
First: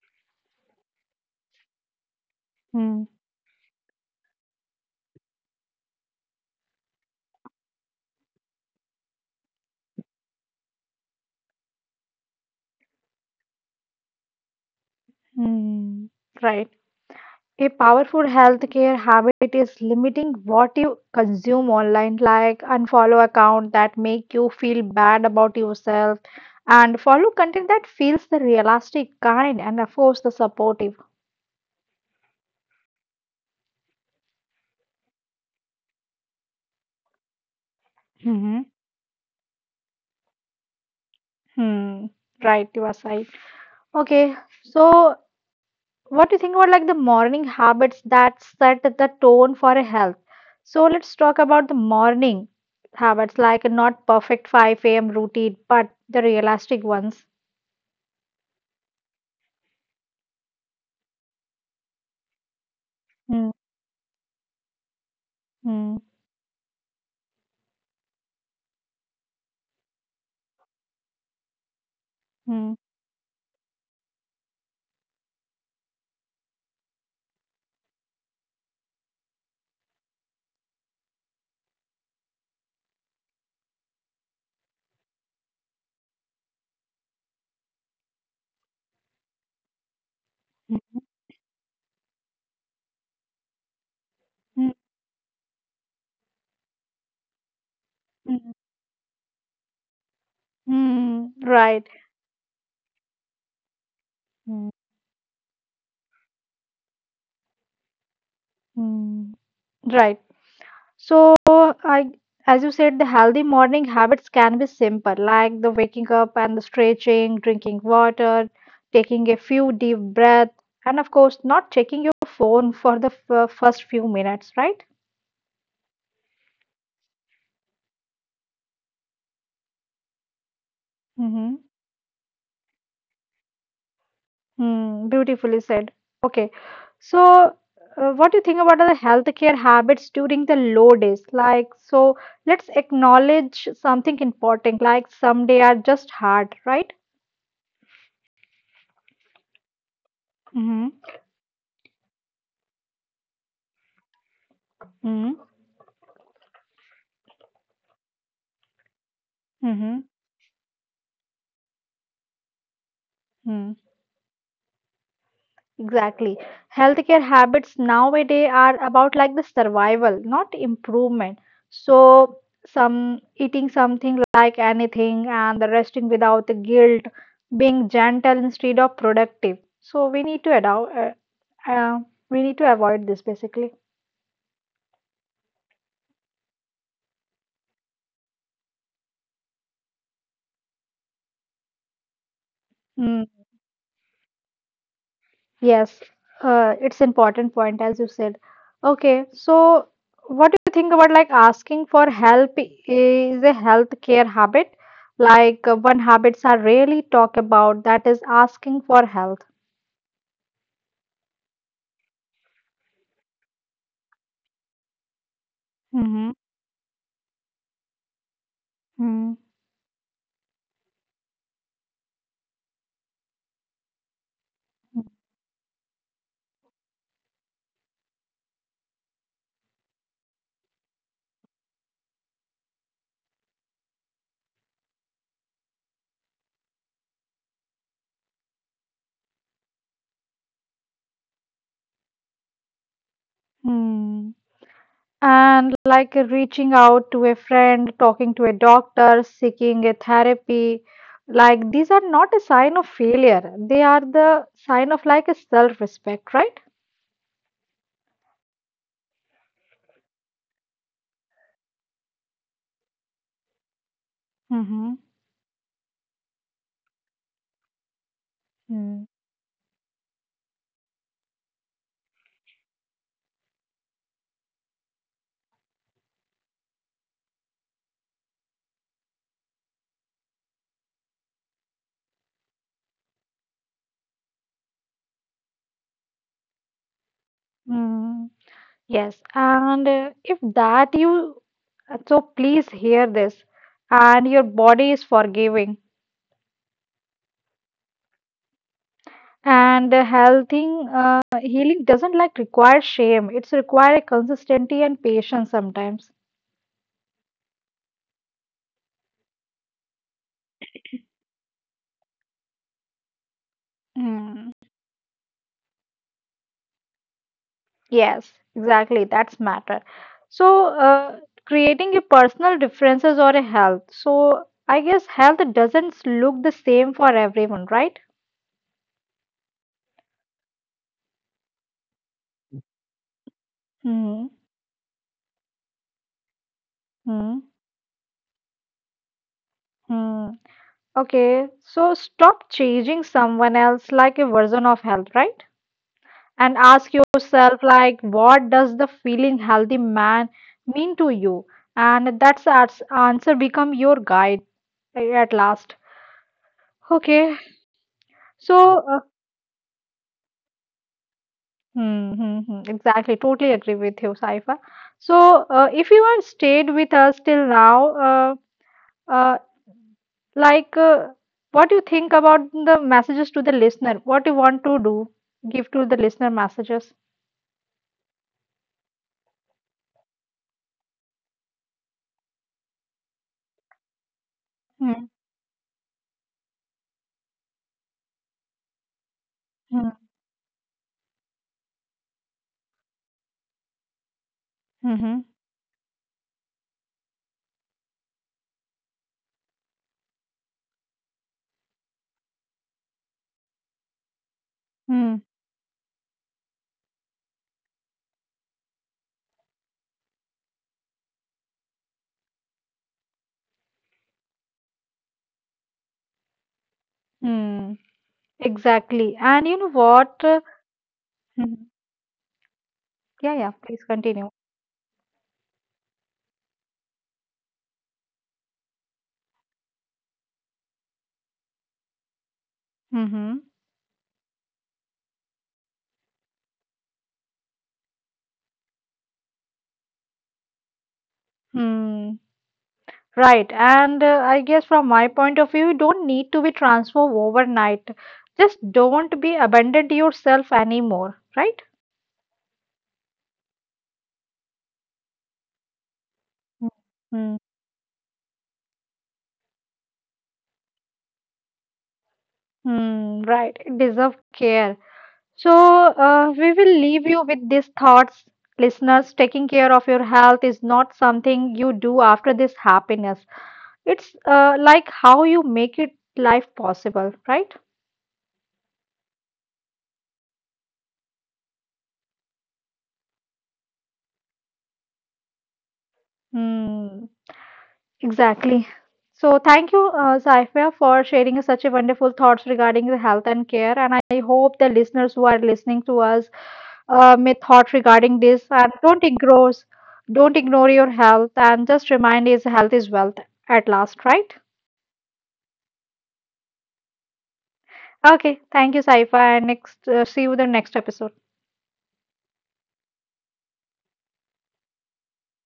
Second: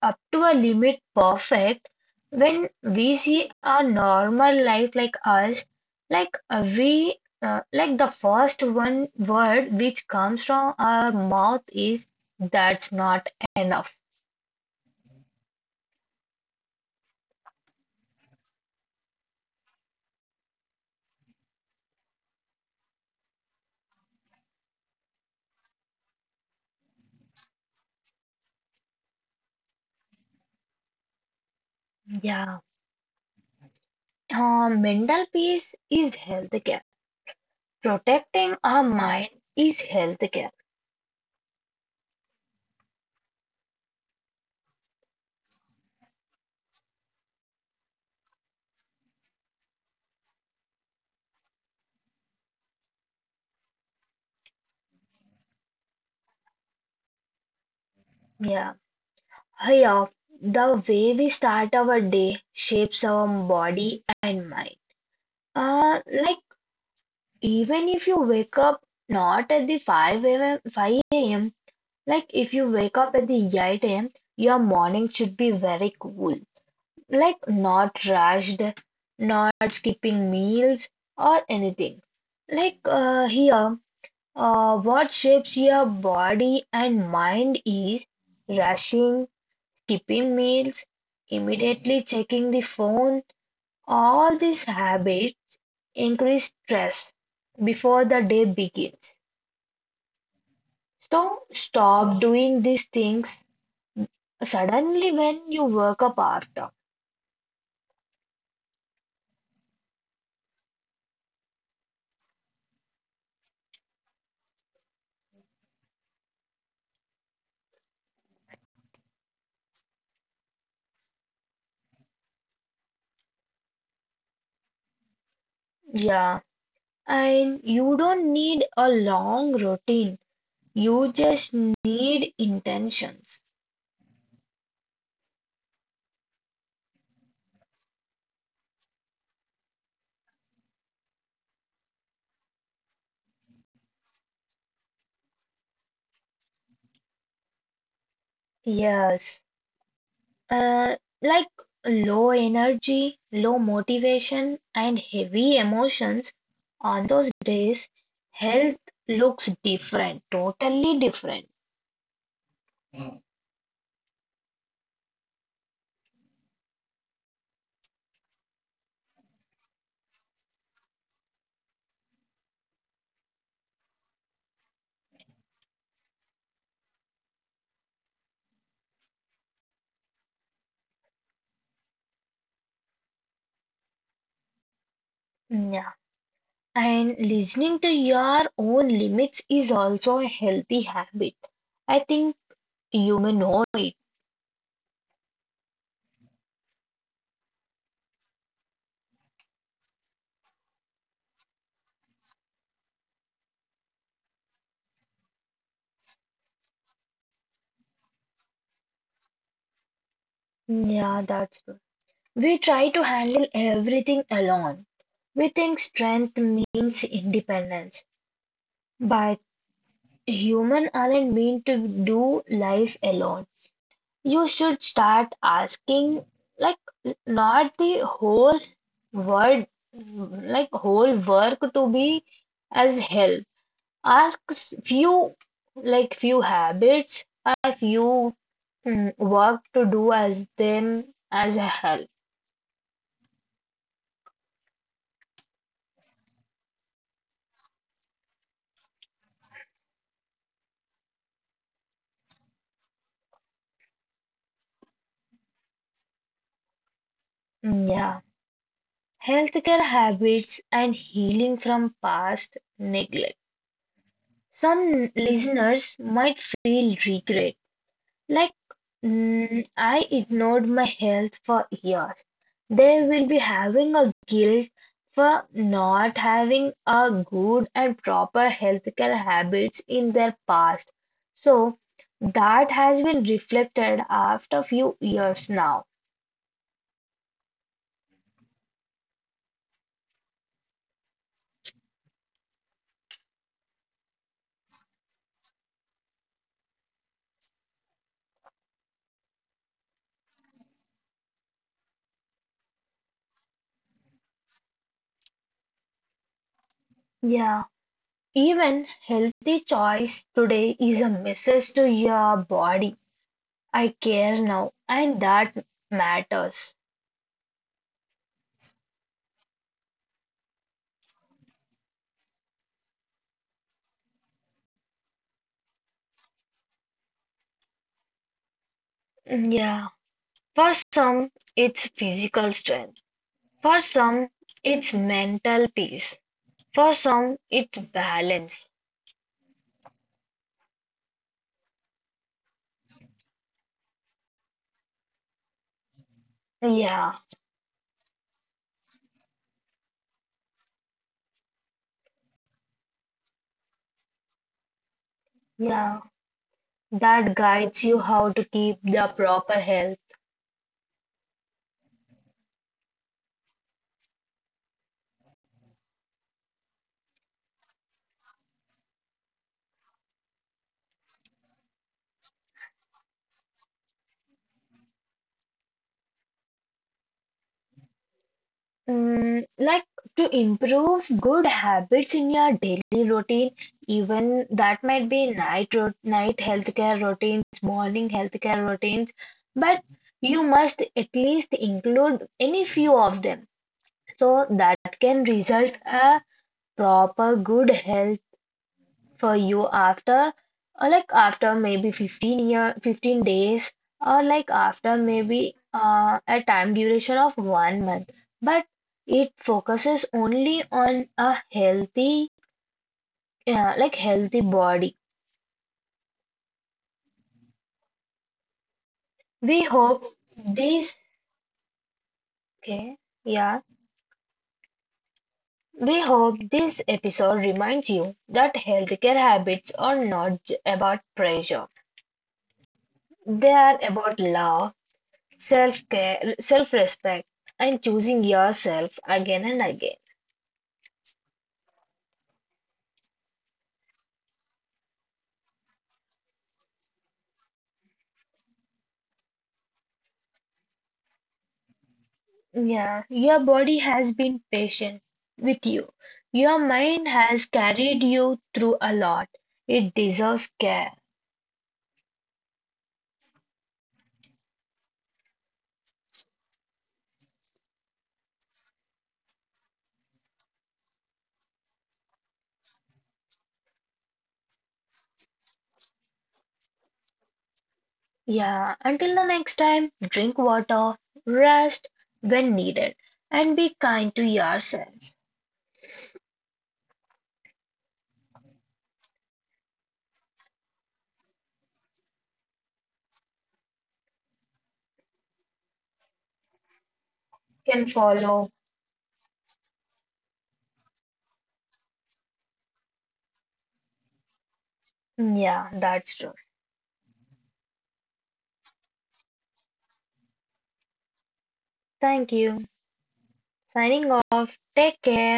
S2: up to a limit perfect, when we see a normal life like us, like uh, we, uh, like the first one word which comes from our mouth is that's not enough.
S1: Mm, right. A powerful healthcare habit is limiting what you consume online, like unfollow account that make you feel bad about yourself and follow content that feels the realistic, kind, and of course the supportive.
S2: Yeah, uh, mental peace is healthcare. Protecting
S1: Mm-hmm.
S2: our mind is healthcare.
S1: Hmm. Right, you are right. Okay, so what do you think about like the morning habits that set the tone for a health, so let's talk about the morning habits like not perfect five a m routine but the realistic ones.
S2: Yeah, yeah, the way we start our day shapes our
S1: Hmm,
S2: body and mind,
S1: hmm,
S2: uh, like even if you wake up not at the five a m, five a m, like if
S1: hmm,
S2: you wake up at the eight a m, your morning should be very cool. Like not rushed, not skipping meals or anything. Like uh, here, uh, what shapes your body and mind is rushing, skipping meals,
S1: hmm,
S2: immediately checking the phone. All these
S1: hmm,
S2: habits increase stress before the day
S1: hmm,
S2: begins.
S1: hmm,
S2: So
S1: right.
S2: stop doing these things
S1: Hmm,
S2: suddenly when you work up after.
S1: hmm, right. So, I, as you said, the healthy morning habits can be simple, like the waking up and the stretching, drinking water, taking a few deep breaths, and of course, not checking your phone for the f- uh, first few minutes, right?
S2: Yeah, and you don't need a long routine. You just
S1: Mm-hmm.
S2: need intentions.
S1: Mm, beautifully said. Okay. So, uh, what do you think about the healthcare habits during the low days? Like, so let's acknowledge something important, like some day are just hard, right?
S2: Yes, uh,
S1: Mm-hmm.
S2: like low energy, low motivation, and heavy
S1: Mm-hmm.
S2: emotions on those days, health looks different,
S1: Mm-hmm.
S2: totally different.
S1: Exactly. Healthcare habits nowadays are about like the survival, not improvement. So, some eating something like anything and the resting without the guilt, being gentle instead of productive. So, we need to adopt, uh, uh, we need to avoid this basically.
S2: Yeah. And listening to your own limits is also a healthy habit. I think you may
S1: Hmm.
S2: know it.
S1: Yes, uh, it's important point as you said. Okay, so what do you think about like asking for help is a healthcare habit? Like uh, one habits are rarely talk about that is asking for help.
S2: Yeah, that's true. We try to handle everything alone. We think strength
S1: Mm-hmm.
S2: means independence, but
S1: Mm.
S2: human aren't meant to do life alone. You should start asking, like, not the whole world, like, whole work to be as help. Asks few, like few habits a few, mm, work to do as them as a health.
S1: Mm. And like reaching out to a friend, talking to a doctor, seeking a therapy, like these are not a sign of failure. They are the sign of like a self-respect, right?
S2: Mm, yeah, healthcare habits and healing from past neglect, some
S1: Mm-hmm.
S2: listeners might feel regret, like, mm, I ignored my health for years. They will be having a guilt for not having a good and proper healthcare habits in their past. So that has been reflected after few years now.
S1: Mm, yes, and uh, if that you, uh, so please hear this, and your body is forgiving, and the healing, uh, healing doesn't like require shame. It's require a consistency and patience sometimes.
S2: Yeah, even healthy choice today is a message to your body. I care
S1: Mm,
S2: now, and that matters.
S1: yes, exactly. That's matter. So, uh, creating a personal differences or a health. So, I guess health doesn't look the same for everyone, right?
S2: Yeah. For some, it's physical strength, for some,
S1: Hmm.
S2: it's mental peace, for some,
S1: Hmm.
S2: it's balance.
S1: Hmm. Okay, so stop changing someone else like a version of health, right? And ask
S2: Yeah,
S1: yourself, like, what does the feeling healthy man mean to you? And that's ans- answer become your guide a- at last.
S2: yeah,
S1: Okay,
S2: that guides you how to
S1: so
S2: keep
S1: uh,
S2: the proper health.
S1: hmm, hmm, hmm, exactly, totally agree with you, Saifa. So uh, if you have stayed with us till now, uh, uh, like, uh, what you think about the messages to the listener? What you want to do? Give to the listener messages.
S2: Mm, like, to improve good habits in your daily routine, even that might
S1: Mm,
S2: be night ro night healthcare routines, morning healthcare routines, but
S1: mm,
S2: you must at least include any few of them. So that
S1: mhm,
S2: can result a proper good health for you after, or like after maybe fifteen year fifteen days, or like after
S1: mm,
S2: maybe uh, a time duration of one month, but it focuses only on a healthy, uh, like healthy body.
S1: mm.
S2: We
S1: Exactly.
S2: hope
S1: And you know what?
S2: this
S1: Uh, mhm.
S2: Okay. Yeah.
S1: Yeah, yeah, please continue.
S2: We hope this episode reminds you that healthcare habits are not j- about pressure. They
S1: Mm-hmm.
S2: are about love, self-care, self-respect, and choosing yourself again and again.
S1: Mm. Right. And uh, I guess from my point of view, you don't need to be transformed overnight. Just don't be abandoned to yourself anymore, right?
S2: Yeah, your body has been patient with you. Your mind
S1: Mm.
S2: has carried you through a lot. It deserves care.
S1: Mm. Right. It deserves care. So, uh, we will leave you with these thoughts. Listeners, taking care of your health is not something you do after this happiness. It's uh, like how you make it life possible, right?
S2: Yeah, until the next time, drink water, rest when needed, and be kind to yourself.
S1: Hmm, exactly. So, thank you, uh, Saifia, for sharing such a wonderful thoughts regarding the health and care. And I hope the listeners who are listening to us uh, may thought
S2: Can
S1: regarding this
S2: follow.
S1: and don't ignore, don't ignore your health and just remind is health is wealth at last, right?
S2: Yeah, that's true.
S1: Okay, thank you, Saifa, and next uh, see you with the next episode.
S2: Thank you. Signing off. Take care.